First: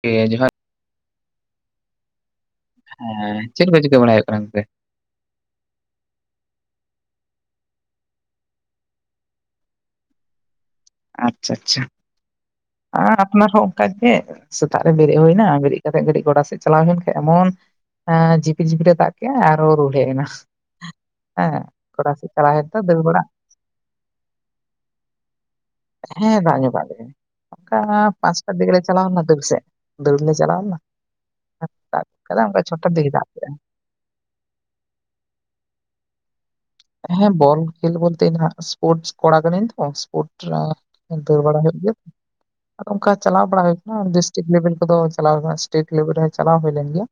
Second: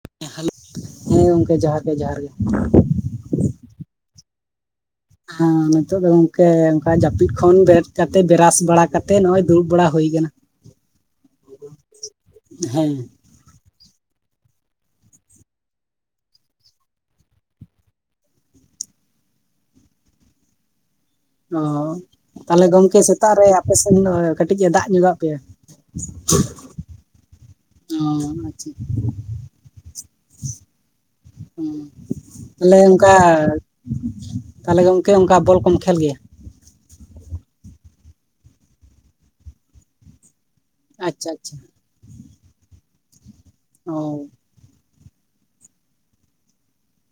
ᱴᱷᱤᱠ ᱡᱚᱦᱟᱨ ᱦᱮᱞᱳ, ᱦᱮᱸ ᱜᱚᱢᱠᱮ ᱡᱚᱦᱟᱨ ᱜᱮ ᱡᱚᱦᱟᱨ ᱜᱮ ᱦᱮᱸ ᱪᱮᱫ ᱠᱚ ᱪᱤᱠᱟᱹ ᱵᱟᱲᱟᱭ ᱦᱩᱭᱩᱜ ᱠᱟᱱᱟ ᱜᱚᱝᱠᱮ? ᱦᱮᱸ ᱱᱤᱛᱚᱜ ᱫᱚ ᱜᱚᱝᱠᱮ ᱚᱱᱠᱟ ᱡᱟᱹᱯᱤᱫ ᱠᱷᱚᱱ ᱵᱮᱨᱮᱫ ᱠᱟᱛᱮ ᱵᱟᱨᱟᱥ ᱵᱟᱲᱟ ᱠᱟᱛᱮᱜ ᱱᱚᱜ ᱚᱭ ᱫᱩᱲᱩᱵ ᱵᱟᱲᱟ ᱦᱩᱭ ᱟᱠᱟᱱᱟ ᱾ ᱟᱪᱪᱷᱟ ᱟᱪᱪᱷᱟ ᱦᱮᱸ ᱟᱯᱱᱟᱨ ᱦᱚᱸ ᱚᱱᱠᱟ ᱜᱮ ᱥᱮᱛᱟᱜ ᱨᱮ ᱵᱮᱨᱮᱫ ᱦᱩᱭ ᱮᱱᱟ ᱵᱮᱨᱮᱫ ᱠᱟᱛᱮᱜ ᱠᱟᱴᱤᱡ ᱜᱚᱰᱟ ᱥᱮᱫ ᱪᱟᱞᱟᱣ ᱦᱩᱭ ᱮᱱᱟ ᱠᱷᱟᱱ ᱮᱢᱚᱱ ᱡᱷᱤᱯᱤᱨ ᱡᱤᱯᱤᱨ ᱮ ᱫᱟᱜ ᱠᱮᱫ ᱟᱨ ᱦᱚᱸ ᱦᱩᱰᱤᱝ ᱦᱮᱡ ᱮᱱᱟ ᱦᱮᱸ ᱚ ᱜᱚᱰᱟ ᱥᱮᱫ ᱪᱟᱞᱟᱣ ᱛᱟᱦᱚᱞᱮ ᱦᱩᱭᱮᱱ ᱛᱮ ᱜᱚᱢᱠᱮ ᱫᱟᱹᱲ ᱵᱟᱲᱟ ᱥᱮᱛᱟᱜ ᱨᱮ ᱟᱯᱮ ᱥᱮᱱ ᱠᱟᱹᱴᱤᱡ ᱮ ᱫᱟᱜ ᱧᱚᱜ ᱟᱜ ᱯᱮᱭᱟ ᱦᱮᱸ ᱫᱟᱜ ᱧᱚᱜᱟᱜ ᱞᱮᱭᱟᱭ ᱚᱱᱠᱟ ᱚ ᱯᱟᱸᱪᱴᱟ ᱟᱪᱪᱷᱟ ᱫᱤᱠᱮ ᱞᱮ ᱪᱟᱞᱟᱣ ᱞᱮᱱᱟ ᱫᱟᱹᱲ ᱥᱮᱫ ᱫᱟᱹᱲ ᱞᱮ ᱪᱟᱞᱟᱣ ᱞᱮᱱᱟ ᱫᱟᱜ ᱜᱚᱫ ᱠᱟᱫᱟ ᱛᱟᱦᱚᱞᱮ ᱪᱷᱚᱴᱟ ᱫᱤᱠᱮ ᱚᱱᱠᱟ ᱫᱟᱜ ᱠᱮᱫᱟ ᱛᱟᱦᱚᱞᱮ ᱜᱚᱢᱠᱮ ᱚᱱᱠᱟ ᱵᱚᱞ ᱠᱚᱢ ᱠᱷᱮᱞ ᱜᱮᱭᱟ? ᱦᱮᱸ ᱵᱚᱞ ᱠᱷᱮᱞ ᱵᱚᱞᱛᱮ ᱤᱧ ᱦᱟᱸᱜ ᱥᱯᱳᱨᱴ ᱠᱚᱲᱟ ᱠᱟᱹᱱᱟᱹᱧ ᱛᱚ ᱥᱯᱳᱨᱴ ᱟᱪᱪᱷᱟ ᱫᱟᱹᱲ ᱟᱪᱪᱷᱟ ᱵᱟᱲᱟ ᱦᱩᱭᱩᱜ ᱜᱮᱭᱟ ᱟᱫᱚ ᱚᱱᱠᱟ ᱪᱟᱞᱟᱣ ᱵᱟᱲᱟ ᱦᱩᱭᱩᱜ ᱚ ᱠᱟᱱᱟ ᱰᱤᱥᱴᱤᱠ ᱞᱮᱵᱮᱞ ᱠᱚᱫᱚ ᱪᱟᱞᱟᱣ ᱟᱠᱟᱱᱟ ᱥᱴᱮᱴ ᱞᱮᱵᱮᱞ ᱨᱮ ᱪᱟᱞᱟᱣ ᱦᱩᱭ ᱞᱮᱱ ᱜᱮᱭᱟ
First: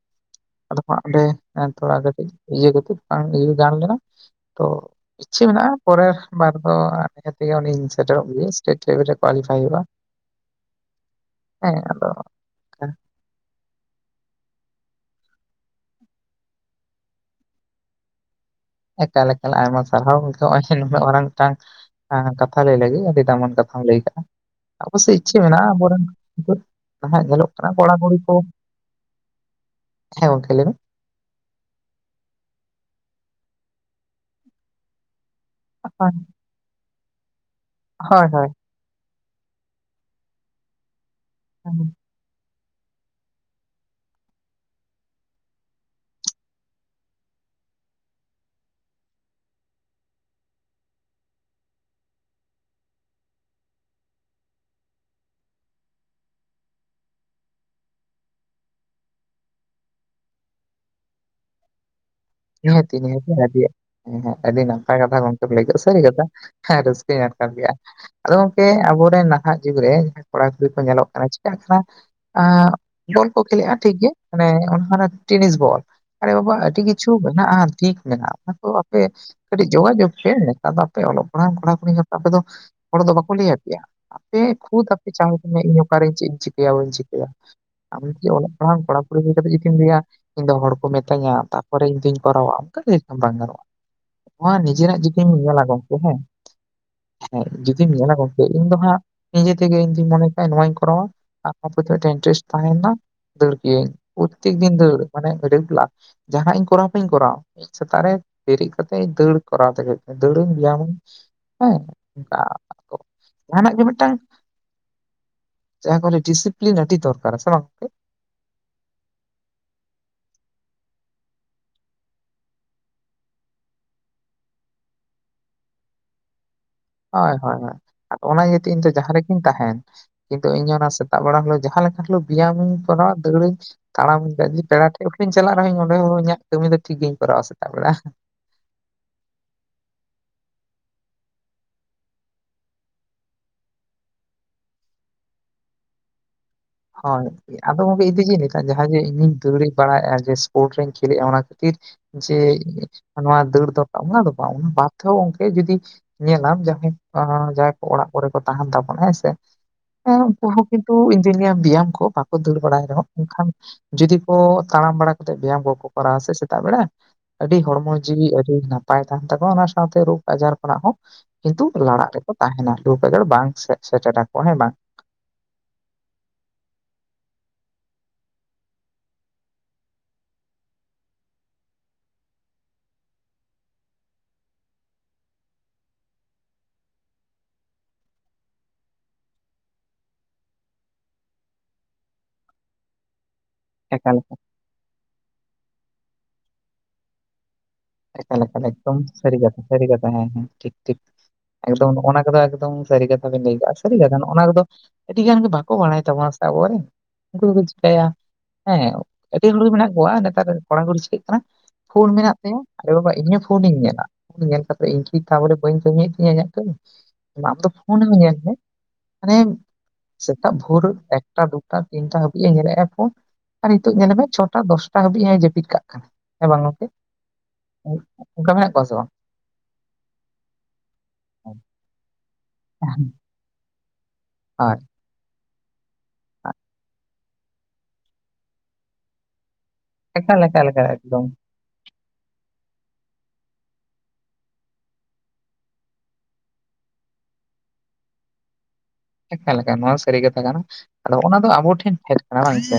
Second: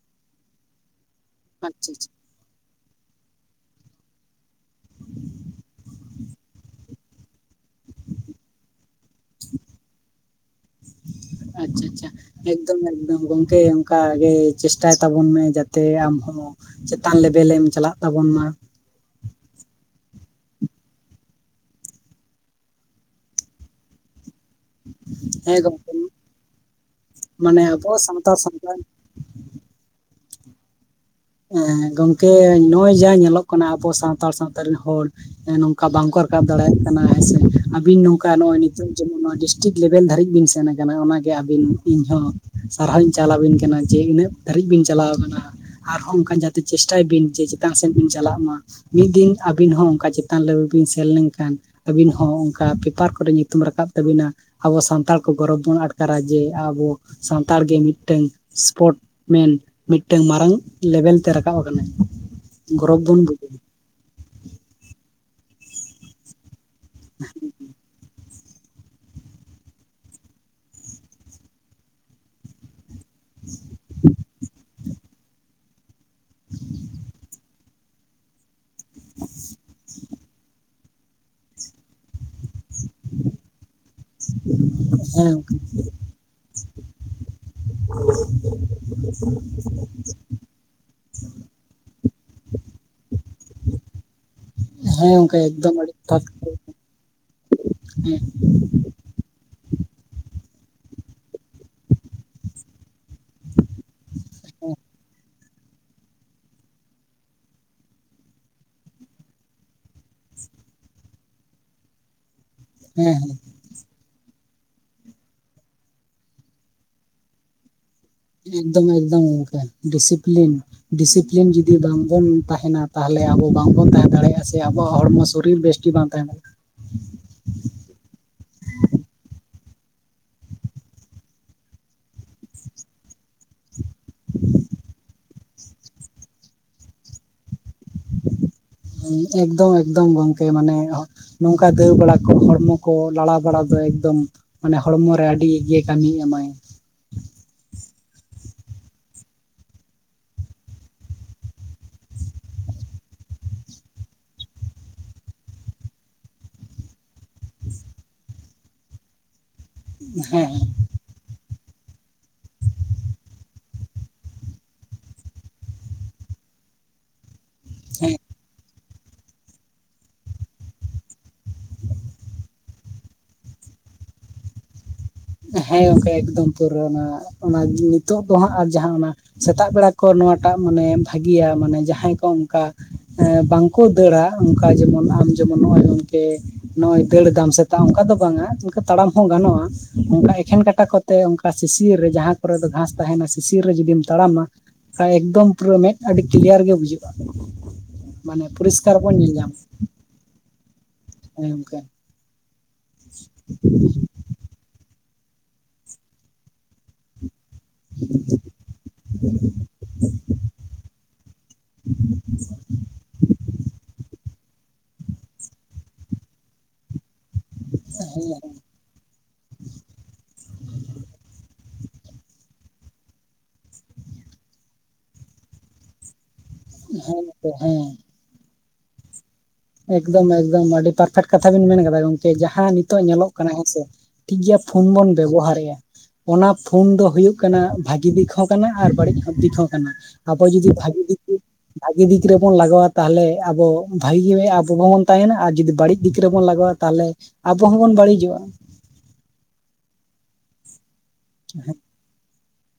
ᱟᱫᱚ ᱦᱟᱸᱜ ᱚᱸᱰᱮ ᱟᱪᱪᱷᱟ ᱛᱷᱚᱲᱟ ᱟᱪᱪᱷᱟ ᱠᱟᱹᱴᱤᱡ ᱤᱭᱟᱹ ᱠᱟᱛᱮ ᱵᱟᱝ ᱤᱭᱟᱹ ᱜᱟᱱ ᱞᱮᱱᱟ ᱛᱚ ᱤᱪᱪᱷᱟᱹ ᱢᱮᱱᱟᱜᱼᱟ ᱯᱚᱨᱮᱨ ᱵᱟᱨ ᱫᱚ ᱛᱷᱮᱠᱮ ᱩᱱᱤᱧ ᱥᱮᱴᱮᱨᱚᱜ ᱜᱮᱭᱟ ᱥᱴᱮᱴ ᱞᱮᱵᱮᱞ ᱨᱮ ᱠᱳᱣᱟᱞᱤᱯᱷᱟᱭ ᱦᱩᱭᱩᱜᱼᱟ ᱦᱮᱸ ᱟᱪᱪᱷᱟ ᱟᱫᱚ ᱟᱪᱪᱷᱟ ᱮᱠᱫᱚᱢ ᱮᱠᱫᱚᱢ ᱜᱚᱝᱠᱮ ᱚᱱᱠᱟ ᱜᱮ ᱪᱮᱥᱴᱟᱭ ᱛᱟᱵᱚᱱ ᱢᱮ ᱡᱟᱛᱮ ᱟᱢ ᱦᱚᱸ ᱪᱮᱛᱟᱱ ᱞᱮᱵᱮᱞ ᱮᱢ ᱪᱟᱞᱟᱜ ᱛᱟᱵᱚᱱ ᱢᱟ ᱮᱠᱟᱞ ᱮᱠᱟᱞ ᱟᱭᱢᱟ ᱥᱟᱨᱦᱟᱣ ᱱᱩᱱᱟᱹᱜ ᱢᱟᱨᱟᱝ ᱢᱤᱫᱴᱟᱝ ᱦᱮᱸ ᱠᱟᱛᱷᱟ ᱞᱟᱹᱭ ᱞᱟᱹᱜᱤᱫ ᱟᱹᱰᱤ ᱫᱟᱢᱟᱱ ᱠᱟᱛᱷᱟᱢ ᱞᱟᱹᱭ ᱟᱠᱟᱜᱼᱟ ᱚᱵᱚ ᱥᱮᱫ ᱤᱪᱪᱷᱟᱹ ᱦᱮᱸ ᱢᱮᱱᱟᱜᱼᱟ ᱟᱵᱚ ᱜᱚᱝᱠᱮ ᱨᱮᱱᱟᱜ ᱧᱮᱞᱚᱜ ᱢᱟᱱᱮ ᱠᱟᱱᱟ ᱟᱵᱚ ᱠᱚᱲᱟᱼ ᱠᱩᱲᱤ ᱠᱚ ᱥᱟᱱᱛᱟᱲ ᱥᱟᱱᱛᱟᱲ ᱦᱮᱸ ᱜᱚᱢᱠᱮ ᱞᱟᱹᱭ ᱢᱮ ᱜᱚᱝᱠᱮ ᱱᱚᱜᱼᱚᱭ ᱡᱟᱦᱟᱸ ᱧᱮᱞᱚᱜ ᱠᱟᱱᱟ ᱟᱵᱚ ᱥᱟᱱᱛᱟᱲ ᱥᱟᱶᱛᱟ ᱨᱮᱱ ᱦᱚᱲ ᱱᱚᱝᱠᱟ ᱵᱟᱝᱠᱚ ᱨᱟᱠᱟᱵ ᱫᱟᱲᱮᱭᱟᱜ ᱠᱟᱱᱟ ᱦᱮᱸᱥᱮ ᱟᱹᱵᱤᱱ ᱦᱳᱭ ᱱᱚᱝᱠᱟ ᱦᱳᱭ ᱱᱚᱜᱼᱚᱭ ᱱᱤᱛᱳᱜ ᱡᱮᱢᱚᱱ ᱱᱚᱣᱟ ᱰᱤᱥᱴᱤᱠ ᱞᱮᱵᱮᱞ ᱫᱷᱟᱹᱵᱤᱡ ᱵᱤᱱ ᱥᱮᱱ ᱟᱠᱟᱱᱟ ᱚᱱᱟ ᱜᱮ ᱟᱹᱵᱤᱱ ᱤᱧ ᱦᱚᱸ ᱥᱟᱨᱦᱟᱣ ᱤᱧ ᱪᱟᱞ ᱟᱹᱵᱤᱱ ᱠᱟᱱᱟ ᱡᱮ ᱤᱱᱟᱹᱜ ᱫᱷᱟᱹᱨᱤᱡ ᱵᱤᱱ ᱪᱟᱞᱟᱣ ᱟᱠᱟᱱᱟ ᱟᱨᱦᱚᱸ ᱚᱱᱠᱟ ᱡᱟᱛᱮ ᱪᱮᱥᱴᱟᱭ ᱵᱤᱱ ᱡᱮ ᱪᱮᱛᱟᱱ ᱥᱮᱫ ᱵᱤᱱ ᱪᱟᱞᱟᱜ ᱢᱟ ᱾ ᱢᱤᱫ ᱫᱤᱱ ᱟᱹᱵᱤᱱ ᱦᱚᱸ ᱚᱱᱠᱟ ᱪᱮᱛᱟᱱ ᱞᱮᱵᱮᱞ ᱵᱤᱱ ᱥᱮᱱ ᱞᱮᱱᱠᱷᱟᱱ ᱟᱹᱵᱤᱱ ᱦᱚᱸ ᱚᱱᱠᱟ ᱯᱮᱯᱟᱨ ᱠᱚᱨᱮ ᱧᱩᱛᱩᱢ ᱨᱟᱠᱟᱵ ᱛᱟᱹᱵᱤᱱᱟ ᱟᱵᱚ ᱥᱟᱱᱛᱟᱲ ᱠᱚ ᱜᱚᱨᱚᱵᱽ ᱵᱚᱱ ᱟᱴᱠᱟᱨᱟ ᱡᱮ ᱟᱵᱚ ᱥᱟᱱᱛᱟᱲ ᱜᱮ ᱢᱤᱫᱴᱝ ᱥᱯᱚᱴ ᱢᱮᱱ ᱢᱤᱫᱴᱟᱝ ᱢᱟᱨᱟᱝ ᱞᱮᱵᱮᱞ ᱛᱮ ᱨᱟᱠᱟᱵ ᱟᱠᱟᱱᱟᱭ ᱾ ᱱᱤᱦᱟᱹᱛᱤ ᱱᱤᱦᱟᱹᱜᱮ ᱟᱹᱰᱤ ᱦᱮᱸ ᱟᱹᱰᱤ ᱱᱟᱯᱟᱭ ᱠᱟᱛᱷᱟ ᱜᱚᱝᱠᱮᱢ ᱞᱟᱹᱭ ᱠᱮᱫᱼᱟ ᱥᱟᱹᱨᱤ ᱠᱟᱛᱷᱟ ᱦᱮᱸ ᱨᱟᱹᱥᱠᱟᱹᱧ ᱟᱴᱠᱟᱨ ᱠᱮᱜ-ᱟ ᱾ ᱟᱫᱚ ᱜᱚᱝᱠᱮ ᱟᱵᱚᱨᱮᱱ ᱱᱟᱦᱟᱜ ᱡᱩᱜᱽ ᱨᱮ ᱡᱟᱦᱟᱸᱭ ᱠᱚᱲᱟ ᱠᱩᱲᱤ ᱠᱚ ᱧᱮᱞᱚᱜ ᱠᱟᱱᱟ ᱪᱤᱠᱟᱹᱜ ᱠᱟᱱᱟ ᱵᱚᱞ ᱠᱚ ᱠᱷᱮᱞ ᱞᱮᱜ-ᱟ ᱴᱷᱤᱠᱜᱮ ᱢᱟᱱᱮ ᱚᱱᱟ ᱴᱮᱱᱤᱥ ᱵᱚᱞ ᱟᱨᱮᱵᱟᱵᱟ ᱟᱹᱰᱤ ᱴᱷᱤᱠ ᱢᱮᱱᱟᱜᱼᱟ ᱚᱱᱟ ᱠᱚ ᱟᱯᱮ ᱠᱟᱹᱴᱤᱡ ᱡᱳᱜᱟ ᱡᱳᱜᱽ ᱯᱮ ᱱᱮᱛᱟᱨ ᱫᱚ ᱟᱯᱮ ᱚᱞᱚᱜ ᱯᱟᱲᱦᱟᱜ ᱠᱚᱲᱟᱼ ᱠᱩᱲᱤ ᱟᱯᱮ ᱫᱚ ᱦᱚᱲ ᱫᱚ ᱵᱟᱠᱚ ᱞᱟᱹᱭ ᱟᱯᱮᱭᱟ ᱟᱯᱮ ᱠᱷᱩᱫ ᱟᱯᱮ ᱦᱮᱸ ᱪᱟᱜ ᱜᱚᱝᱠᱮ ᱠᱟᱱᱟ ᱤᱧ ᱚᱠᱟᱨᱮ ᱪᱮᱫ ᱤᱧ ᱪᱤᱠᱟᱹᱭᱟ ᱵᱟᱹᱧ ᱪᱤᱠᱟᱹᱭᱟ ᱟᱢ ᱫᱚ ᱪᱮᱫ ᱚᱞᱚᱜ ᱯᱟᱲᱦᱟᱜ ᱠᱚᱲᱟ ᱠᱩᱲᱤ ᱦᱩᱭ ᱠᱟᱛᱮ ᱡᱩᱫᱤᱢ ᱞᱟᱹᱭᱟ ᱤᱧ ᱫᱚ ᱦᱚᱲ ᱠᱚ ᱢᱤᱛᱹᱧᱟ ᱛᱚᱨ ᱤᱧ ᱛᱤᱧ ᱠᱚᱨᱟᱣᱟ ᱚᱱᱠᱟ ᱞᱟᱹᱭ ᱞᱮᱠᱷᱟᱱ ᱵᱟᱝ ᱜᱟᱱᱚᱜᱼᱟ ᱱᱚᱣᱟ ᱱᱤᱡᱮᱨᱟᱜ ᱦᱮᱸ ᱡᱩᱫᱤᱢ ᱜᱚᱝᱠᱮ ᱧᱮᱞᱟ ᱮᱠᱫᱚᱢ ᱟᱹᱰᱤ ᱜᱚᱝᱠᱮ ᱦᱮᱸ ᱡᱚᱛᱷᱟᱛ ᱦᱮᱸ ᱡᱩᱫᱤᱢ ᱧᱮᱞᱟ ᱦᱮᱸ ᱜᱚᱝᱠᱮ ᱤᱧ ᱫᱚ ᱦᱟᱸᱜ ᱱᱤᱡᱮ ᱛᱮᱜᱮ ᱤᱧᱫᱩᱧ ᱢᱚᱱᱮ ᱠᱟᱜ-ᱟ ᱱᱚᱣᱟᱧ ᱠᱚᱨᱟᱣᱟ ᱟᱨ ᱟᱯᱟᱛᱚᱛᱚ ᱤᱱᱴᱨᱮᱥᱴ ᱛᱟᱦᱮᱱᱟ ᱫᱟᱹᱲ ᱠᱟᱹᱧ ᱯᱨᱚᱛᱛᱮᱠ ᱫᱤᱱ ᱫᱟᱹᱲ ᱢᱟᱱᱮ ᱟᱹᱰᱤ ᱵᱮᱞᱟ ᱡᱟᱦᱟᱸ ᱤᱧ ᱠᱚᱨᱟᱣ ᱵᱟᱹᱧ ᱠᱚᱨᱟᱣᱟ ᱥᱮᱛᱟᱜ ᱨᱮ ᱵᱮᱨᱮᱫ ᱠᱟᱛᱮᱜ ᱫᱟᱹᱲ ᱤᱧ ᱠᱚᱨᱟᱣ ᱛᱮ ᱜᱮ ᱦᱩᱭᱩᱜ ᱛᱤᱧᱟ ᱫᱟᱹᱲᱟᱹᱧ ᱵᱮᱭᱟᱢᱟᱹᱧ ᱦᱮᱸ ᱦᱮᱸ ᱡᱟᱦᱟ ᱱᱟᱜ ᱜᱮ ᱢᱤᱫᱴᱟᱝ ᱡᱟᱦᱟᱸ ᱠᱚ ᱞᱟᱹᱭ-ᱟ ᱰᱤᱥᱤᱯᱞᱤᱱ ᱟᱹᱰᱤ ᱫᱚᱨᱠᱟ ᱥᱮ ᱵᱟᱝ ᱮᱠᱫᱚᱢ ᱮᱠᱫᱚᱢ ᱜᱚᱢᱠᱮ ᱰᱤᱥᱤᱯᱞᱤᱱ ᱰᱤᱥᱤᱯᱞᱤᱱ ᱡᱩᱫᱤ ᱵᱟᱝᱵᱚᱱ ᱛᱟᱦᱮᱱᱟ ᱛᱟᱦᱚᱞᱮ ᱟᱵᱚ ᱵᱟᱝᱵᱚᱱ ᱛᱟᱦᱮᱸ ᱫᱟᱲᱮᱭᱟᱜᱼᱟ ᱥᱮ ᱟᱵᱚᱣᱟᱜ ᱦᱚᱲᱢᱚ ᱥᱚᱨᱤᱨ ᱵᱮᱥ ᱜᱤ ᱵᱟᱝ ᱛᱟᱦᱮᱱᱟ᱾ ᱦᱳᱭ ᱦᱳᱭ ᱦᱳᱭ ᱚᱱᱟ ᱜᱤᱛᱚ ᱤᱧᱫᱚ ᱡᱟᱦᱟᱸ ᱨᱮᱜᱤᱧ ᱛᱟᱦᱮᱱ ᱠᱤᱱᱛᱩ ᱤᱧ ᱚᱱᱟ ᱥᱮᱛᱟᱜ ᱵᱮᱲᱟ ᱦᱳᱞᱳ ᱡᱟᱦᱟᱸ ᱞᱮᱠᱟ ᱦᱳᱞᱳᱜ ᱵᱮᱭᱟᱢᱤᱧ ᱠᱚᱨᱟᱣᱟ ᱫᱟᱹᱲᱟᱹᱧ ᱛᱟᱲᱟ [inaudible] ᱯᱮᱲᱟ ᱴᱷᱮᱡ ᱦᱚᱧ ᱪᱟᱞᱟᱜ ᱨᱮᱦᱚᱸᱧ ᱚᱸᱰᱮ ᱦᱚᱸ ᱤᱧᱟᱹᱜ ᱠᱟᱹᱢᱤ ᱫᱚ ᱴᱷᱤᱠ ᱜᱤᱧ ᱠᱚᱨᱟᱣᱟ ᱥᱮᱛᱟᱜ ᱵᱮᱲᱟ᱾ ᱦᱮᱸ ᱮᱠᱫᱚᱢ ᱮᱠᱫᱚᱢ ᱜᱚᱝᱠᱮ ᱢᱟᱱᱮ ᱱᱚᱝᱠᱟ ᱫᱟᱹᱲ ᱵᱟᱲᱟ ᱠᱚ ᱦᱚᱲᱢᱚ ᱠᱚ ᱞᱟᱲᱟ ᱵᱟᱲᱟ ᱫᱚ ᱮᱠᱫᱚᱢ ᱢᱟᱱᱮ ᱦᱚᱲᱢᱚ ᱨᱮ ᱟᱹᱰᱤ ᱜᱮ ᱠᱟᱹᱢᱤᱭ ᱮᱢᱟᱭ᱾ ᱦᱳᱭ ᱟᱫᱚ ᱜᱚᱢᱠᱮ ᱤᱧᱫᱚ ᱡᱮᱞᱮᱠᱟ ᱡᱟᱦᱟᱸ ᱫᱚ ᱤᱧᱤᱧ ᱫᱟᱹᱲ ᱵᱟᱲᱟᱭᱮᱫᱼᱟ ᱡᱮ ᱥᱯᱳᱨᱴᱥ ᱨᱮᱧ ᱠᱷᱮᱞᱮᱜᱼᱟ ᱚᱱᱟ ᱠᱷᱟᱹᱛᱤᱨ ᱡᱮ ᱱᱚᱣᱟ ᱫᱟᱹᱲ ᱫᱷᱟᱯᱟ ᱚᱱᱟ ᱫᱚ ᱵᱟᱝ ᱵᱟᱫᱽᱫᱚ ᱚᱱᱠᱮ ᱡᱩᱫᱤ ᱧᱮᱞᱟᱢ ᱡᱟᱦᱟᱸᱭ ᱡᱟᱦᱟᱸᱭ ᱠᱚ ᱚᱲᱟᱜ ᱠᱚᱨᱮ ᱠᱚ ᱛᱟᱦᱮᱱ ᱛᱟᱵᱚᱱᱟ ᱦᱮᱸᱥᱮ ᱦᱮᱸ ᱩᱱᱠᱩ ᱦᱚᱸ ᱠᱤᱱᱛᱩ ᱤᱧ ᱫᱩᱧ ᱞᱟᱹᱭᱟ ᱵᱮᱭᱟᱢ ᱠᱚ ᱵᱟᱠᱚ ᱫᱟᱹᱲ ᱵᱟᱲᱟᱭ ᱨᱮᱦᱚᱸ ᱚᱱᱠᱷᱟᱱ ᱡᱩᱫᱤ ᱠᱚ ᱛᱟᱲᱟᱢ ᱵᱟᱲᱟ ᱠᱟᱛᱮᱫ ᱵᱮᱭᱟᱢ ᱠᱚᱠᱚ ᱠᱚᱨᱟᱣᱟ ᱥᱮ ᱥᱮᱛᱟᱜ ᱵᱮᱲᱟ ᱟᱹᱰᱤ ᱦᱚᱲᱢᱚ ᱡᱤᱣᱤ ᱟᱹᱰᱤ ᱱᱟᱯᱟᱭ ᱛᱟᱦᱮᱱ ᱛᱟᱠᱚᱣᱟ ᱚᱱᱟ ᱥᱟᱶᱛᱮ ᱨᱳᱜᱽ ᱟᱡᱟᱨ ᱠᱷᱚᱱᱟᱜ ᱦᱚᱸ ᱠᱤᱱᱛᱩ ᱞᱟᱲᱟᱜ ᱨᱮᱠᱚ ᱛᱟᱦᱮᱱᱟ ᱨᱳᱠ ᱟᱡᱟᱨ ᱵᱟᱝ ᱥᱮ ᱥᱮᱴᱮᱨ ᱟᱠᱚᱣᱟ, ᱦᱮᱸ ᱵᱟᱝ? ᱦᱮᱸ ᱜᱚᱝᱠᱮ ᱮᱠᱫᱚᱢ ᱯᱩᱨᱟᱹ ᱚᱱᱟ ᱚᱱᱟ ᱱᱤᱛᱚᱜ ᱫᱚ ᱦᱟᱸᱜ ᱟᱨ ᱡᱟᱦᱟᱸ ᱚᱱᱟ ᱥᱮᱛᱟᱜ ᱵᱮᱲᱟ ᱠᱚ ᱱᱚᱣᱟ ᱴᱟᱜ ᱢᱟᱱᱮ ᱵᱷᱟᱹᱜᱤᱭᱟ ᱢᱟᱱᱮ ᱡᱟᱦᱟᱸᱭ ᱠᱚ ᱚᱱᱠᱟ ᱵᱟᱝ ᱠᱚ ᱫᱟᱹᱲᱟ ᱚᱱᱠᱟ ᱡᱮᱢᱚᱱ ᱟᱢ ᱡᱮᱢᱚᱱ ᱱᱚᱜᱼᱚᱭ ᱱᱚᱱᱛᱮ ᱱᱚᱜᱼᱚᱭ ᱫᱟᱹᱲ ᱫᱟᱢ ᱥᱮᱛᱟᱜ ᱚᱱᱠᱟ ᱫᱚ ᱵᱟᱝ ᱟ ᱚᱱᱠᱟ ᱛᱟᱲᱟᱢ ᱦᱚᱸ ᱜᱟᱱᱚᱜᱼᱟ, ᱚᱱᱠᱟ ᱮᱠᱷᱮᱱ ᱠᱟᱴᱟ ᱠᱚᱛᱮ ᱚᱱᱠᱟ ᱥᱤᱥᱤᱨ ᱨᱮ ᱡᱟᱦᱟᱸ ᱠᱚᱨᱮ ᱫᱚ ᱜᱷᱟᱸᱥ ᱛᱟᱦᱮᱱᱟ ᱥᱤᱥᱤᱨ ᱨᱮ ᱡᱩᱫᱤᱢ ᱮᱠᱟᱞ ᱮᱠᱟᱞ᱾ ᱛᱟᱲᱟᱢᱟ ᱟᱨ ᱮᱠᱫᱚᱢ ᱯᱩᱨᱟᱹ ᱢᱮᱫ ᱟᱹᱰᱤ ᱠᱞᱤᱭᱟᱨ ᱜᱮ ᱵᱩᱡᱷᱟᱹᱜᱼᱟ, ᱮᱠᱟᱞ ᱢᱟᱱᱮ ᱮᱠᱟᱞ ᱮᱠᱫᱚᱢ ᱯᱚᱨᱤᱥᱠᱟᱨ ᱵᱚᱱ ᱧᱮᱞ ᱥᱟᱹᱨᱤ ᱧᱟᱢᱟ᱾ ᱠᱟᱛᱷᱟ ᱥᱟᱹᱨᱤ ᱠᱟᱛᱷᱟ ᱦᱮᱸ ᱦᱮᱸ ᱴᱷᱤᱠ ᱴᱷᱤᱠ ᱦᱮᱸ ᱜᱚᱝᱠᱮ ᱮᱠᱫᱚᱢ ᱱᱚᱜ-ᱱᱟ ᱠᱚᱫᱚ ᱮᱠᱫᱚᱢ ᱥᱟᱹᱨᱤ ᱠᱟᱛᱷᱟ ᱵᱮᱤᱱ ᱞᱟᱹᱭ ᱠᱟᱜᱼᱟ ᱥᱟᱹᱨᱤ ᱠᱟᱛᱷᱟ ᱱᱚᱜᱚᱱᱟ ᱠᱚᱫᱚ ᱟᱹᱰᱤ ᱜᱟᱱ ᱜᱮ ᱵᱟᱠᱚ ᱵᱟᱲᱟᱭ ᱛᱟᱵᱚᱱᱟ ᱥᱮ ᱟᱵᱚ ᱨᱮᱱ, ᱩᱱᱠᱩ ᱫᱚᱠᱚ ᱪᱤᱠᱟᱹᱭᱟ ᱦᱮᱸ ᱟᱹᱰᱤ ᱦᱚᱲ ᱜᱮ ᱢᱮᱱᱟᱜ ᱠᱚᱣᱟ ᱱᱮᱛᱟᱨ ᱠᱚᱲᱟ ᱠᱩᱲᱤ ᱪᱤᱠᱟᱹᱜ ᱠᱟᱱᱟ ᱯᱷᱩᱱ ᱢᱮᱱᱟᱜ ᱛᱮ ᱟᱨᱮ ᱵᱟᱵᱟ ᱤᱧ ᱦᱚᱸ ᱯᱷᱳᱱᱤᱧ ᱧᱮᱞᱟ ᱧᱮᱞ ᱠᱟᱛᱮᱫ ᱤᱧ ᱠᱤ ᱛᱟᱞᱮ ᱵᱟᱹᱧ ᱠᱟᱹᱢᱤ ᱭᱮᱫ ᱛᱤᱧᱟᱹ ᱤᱧᱟᱹᱜ ᱠᱟᱹᱢᱤ ᱾ [inaudible] ᱫᱚ ᱯᱷᱳᱱ ᱧᱮᱞ ᱢᱮ᱾ [inaudible] ᱥᱮᱛᱟᱜ ᱵᱷᱳᱨ ᱮᱠᱴᱟ ᱫᱩᱴᱟ ᱛᱤᱱᱴᱟ ᱦᱟᱹᱵᱤᱡ ᱮ ᱧᱮᱞᱮᱫᱼᱟ ᱯᱳᱱ ᱟᱨ ᱱᱤᱛᱚᱜ ᱧᱮᱞ ᱢᱮ ᱪᱷᱚᱴᱟ ᱫᱚᱥᱴᱟ ᱦᱟᱹᱵᱤᱡ ᱡᱟᱹᱯᱤᱫ ᱠᱟᱜ ᱠᱟᱱᱟ᱾ ᱦᱮᱸ ᱵᱟᱝ ᱜᱚᱝᱠᱮ? ᱦᱮᱸ ᱜᱚᱝᱠᱮ ᱦᱮᱸ᱾ ᱚᱱᱠᱟ ᱢᱮᱱᱟᱜ ᱠᱚᱣᱟ ᱥᱮ ᱵᱟᱝ? ᱮᱠᱫᱚᱢ ᱮᱠᱫᱚᱢ ᱟᱹᱰᱤ ᱯᱟᱨᱯᱷᱮᱠᱴ ᱠᱟᱛᱷᱟ ᱵᱤᱱ ᱢᱮᱱ ᱟᱠᱟᱫᱟ ᱜᱚᱝᱠᱮ ᱡᱟᱦᱟᱸ ᱱᱤᱛᱚᱜ ᱧᱮᱞᱚᱜ ᱠᱟᱱᱟ ᱦᱮᱸᱥᱮ ᱾ ᱴᱷᱤᱠ ᱜᱮᱭᱟ ᱦᱳᱭ ᱯᱷᱚᱱ ᱵᱚᱱ ᱵᱮᱵᱷᱚᱦᱟᱨᱮᱭ-ᱟ ᱾ ᱚᱱᱟ ᱯᱷᱳᱱ ᱫᱚ ᱦᱩᱭᱩᱜ ᱠᱟᱱᱟ ᱵᱷᱟᱹᱜᱤ ᱫᱤᱠᱷᱟᱣ ᱠᱟᱱᱟ ᱟᱨ ᱵᱟᱹᱲᱤᱡ ᱦᱚᱸ ᱫᱤᱠᱷᱟᱣ ᱠᱟᱱᱟᱭᱮ ᱮᱠᱟᱞ ᱟᱵᱚ ᱮᱠᱟᱞ ᱡᱩᱫᱤ ᱮᱠᱟᱞ ᱵᱷᱟᱜᱤ ᱫᱤᱠ ᱮᱠᱫᱚᱢ ᱵᱷᱟᱜᱤ ᱫᱤᱠ ᱨᱮᱵᱚᱱ ᱞᱟᱜᱟᱣᱟ ᱛᱟᱦᱚᱞᱮ ᱟᱵᱚ ᱵᱷᱟ [unintelligible] ᱟᱵᱚ ᱦᱚᱸᱵᱚᱱ ᱛᱟᱦᱮᱱᱟ ᱟᱨ ᱡᱩᱫᱤ ᱵᱟᱹᱲᱤᱡ ᱫᱤᱠ ᱨᱮᱵᱚᱱ ᱞᱟᱜᱟᱣ-ᱟ ᱛᱟᱦᱚᱞᱮ ᱟᱵᱚ ᱦᱚᱸᱵᱚᱱ ᱵᱟᱹᱲᱤᱡᱚᱜ-ᱟ ᱾ ᱮᱠᱟᱞᱮᱠᱟ ᱱᱚᱣᱟ ᱥᱟᱹᱨᱤ ᱠᱟᱛᱷᱟ ᱠᱟᱱᱟ, ᱟᱫᱚ ᱚᱱᱟ ᱫᱚ ᱟᱵᱚ ᱴᱷᱮᱱ [unintelligible] [unintelligible] ᱵᱟᱝ ᱥᱮ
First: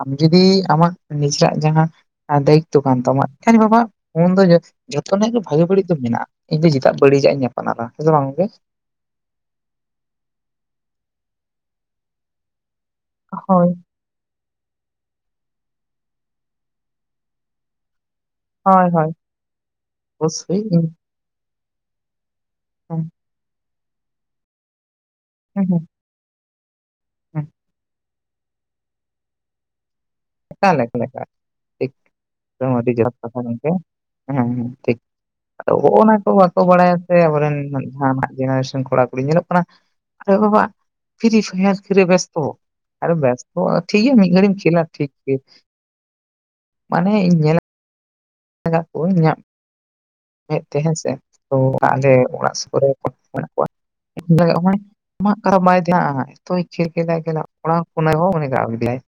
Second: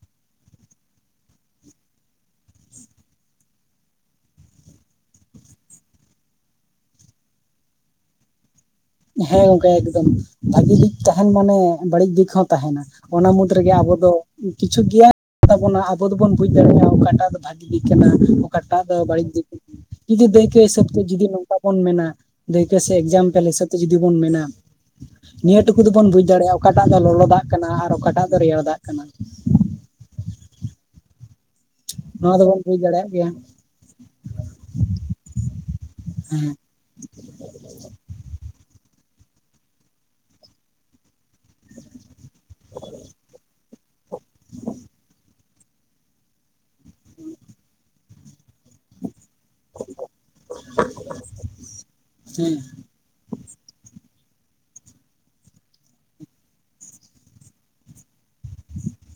ᱟᱢ ᱡᱩᱫᱤ ᱟᱢᱟᱜ ᱱᱤᱡᱮᱨᱟᱜ ᱡᱟᱦᱟᱸ ᱟᱨ ᱫᱟᱭᱤᱛᱛᱚ ᱠᱟᱱ ᱛᱟᱢᱟ ᱮᱱ ᱵᱟᱵᱟ ᱩᱱ ᱫᱚ [unintelligible] ᱡᱚᱛᱚᱱᱟᱜ ᱜᱮ ᱵᱷᱟᱜᱮ ᱵᱟᱹᱲᱤᱡ ᱫᱚ ᱢᱮᱱᱟᱜ-ᱟ ᱤᱧ ᱫᱚ ᱪᱮᱫᱟᱜ ᱵᱟᱹᱲᱤᱡᱟᱜ ᱤᱧ ᱟᱯᱱᱟᱨᱟ ᱦᱮᱸᱥᱮ ᱵᱟᱝ ᱜᱟᱝᱠᱮ ᱾ ᱦᱮᱸ ᱜᱚᱝᱠᱮ ᱮᱠᱫᱚᱢ ᱵᱷᱹᱟᱜᱤ ᱫᱤᱠ ᱛᱟᱦᱮᱱ ᱢᱟᱱᱮ ᱵᱟᱹᱲᱤᱡ ᱫᱤᱠ ᱦᱚᱸ ᱛᱟᱦᱮᱱᱟ ᱾ ᱚᱱᱟ ᱢᱩᱫᱽ ᱦᱳᱭ ᱨᱮᱜᱮ ᱟᱵᱚ ᱫᱚ ᱠᱤᱪᱷᱩ ᱜᱮᱭᱟᱱ ᱛᱟᱵᱚᱱᱟ ᱟᱵᱚ ᱫᱚᱵᱚᱱ ᱵᱩᱡᱽ ᱫᱟᱲᱮᱭᱟᱜ-ᱟ ᱚᱠᱟᱴᱟᱜ ᱫᱚ ᱵᱷᱹᱟᱜᱤ ᱫᱤᱠ ᱠᱟᱱᱟ ᱚᱠᱟᱴᱟᱜ ᱦᱳᱭ ᱫᱚ ᱦᱳᱭ ᱵᱟᱹᱲᱤᱡ ᱫᱤᱠᱟᱹ ᱡᱩᱫᱤ ᱫᱟᱹᱭᱠᱟᱹ ᱚᱵᱚᱥᱥᱳᱭ ᱦᱤᱥᱟᱹᱵ ᱤᱧ ᱛᱮ ᱡᱩᱫᱤ ᱱᱚᱝᱠᱟ ᱵᱚᱱ ᱢᱮᱱᱟ ᱫᱟᱹᱭᱠᱟᱹ ᱥᱮ ᱦᱮᱸ ᱮᱠᱡᱟᱢᱯᱮᱞ ᱦᱤᱥᱟᱹᱵ ᱛᱮ ᱡᱩᱫᱤ ᱵᱚᱱ ᱢᱮᱱᱟ ᱱᱤᱭᱟᱹ ᱦᱮᱸ ᱴᱩᱠᱩ ᱦᱮᱸ ᱫᱚᱵᱚᱱ ᱵᱩᱡᱽ ᱫᱟᱲᱮᱭᱟᱜ-ᱟ ᱚᱠᱟᱴᱟᱜ ᱫᱚ ᱞᱚᱞᱚ ᱦᱮᱸ ᱫᱟᱜᱽ ᱠᱟᱱᱟ ᱟᱨ ᱚᱠᱟᱴᱟᱜ ᱫᱚ ᱨᱮᱭᱟᱲ ᱫᱟᱜᱽ ᱠᱟᱱᱟ ᱾ ᱚᱠᱟ ᱞᱮᱠᱷ ᱞᱮᱠᱟ ᱴᱷᱤᱠ ᱱᱚᱣᱟ ᱫᱚᱵᱚᱱ ᱵᱩᱡᱽ ᱟᱹᱰᱤ ᱫᱟᱲᱮᱭᱟᱜ ᱡᱚᱛᱷᱟᱛ ᱜᱮᱭᱟ ᱠᱟᱛᱷᱟ ᱢᱮᱱᱛᱮ ᱦᱮᱸ ᱦᱮᱸ ᱴᱷᱤᱠ ᱟᱫᱚ ᱚᱚᱱᱟ ᱠᱚ ᱦᱮᱸ ᱵᱟᱠᱚ ᱵᱟᱰᱟᱭᱟ ᱥᱮ ᱟᱵᱚᱨᱮᱱ ᱡᱟᱦᱟᱱᱟᱜ ᱡᱤᱱᱤᱥ ᱠᱚᱲᱟ ᱠᱩᱲᱤ ᱧᱮᱞᱚᱜ ᱠᱟᱱᱟ ᱟᱨᱮ ᱵᱟᱵᱟ ᱯᱷᱤᱨᱤ ᱯᱷᱟᱭᱟᱨ ᱠᱤᱨᱮ ᱵᱮᱥ ᱚ ᱦᱚ ᱟᱨᱮ ᱵᱮᱥᱛᱚ ᱴᱷᱤᱠᱜᱮᱭᱟ ᱢᱤᱫ ᱜᱷᱟᱹᱲᱤᱢ ᱠᱷᱮᱞᱟ ᱴᱷᱤᱠ ᱜᱮ ᱢᱟᱱᱮ ᱤᱧ ᱧᱮᱞ [inaudible] ᱟᱠᱟᱫ ᱠᱚᱣᱟᱧ ᱤᱧᱟᱹᱜ ᱢᱮᱫ ᱛᱮ ᱦᱮᱸᱥᱮ ᱛᱚ ᱟᱞᱮ ᱦᱮᱸ ᱚᱲᱟᱜ ᱥᱩᱨ ᱠᱚᱨᱮ ᱢᱮᱱᱟᱜ ᱠᱚᱣᱟ ᱾ ᱢᱟᱜ ᱠᱟᱨᱟ ᱵᱟᱭ ᱛᱟᱦᱮᱸᱱᱟ ᱮᱛᱚᱭ ᱠᱷᱤᱨ ᱠᱮᱫᱟᱭ ᱚᱲᱟᱜ ᱯᱩᱱᱟᱭ ᱦᱚᱸ ᱩᱱᱤ ᱨ ᱠᱮᱫᱮᱭᱟᱭ [unintelligible]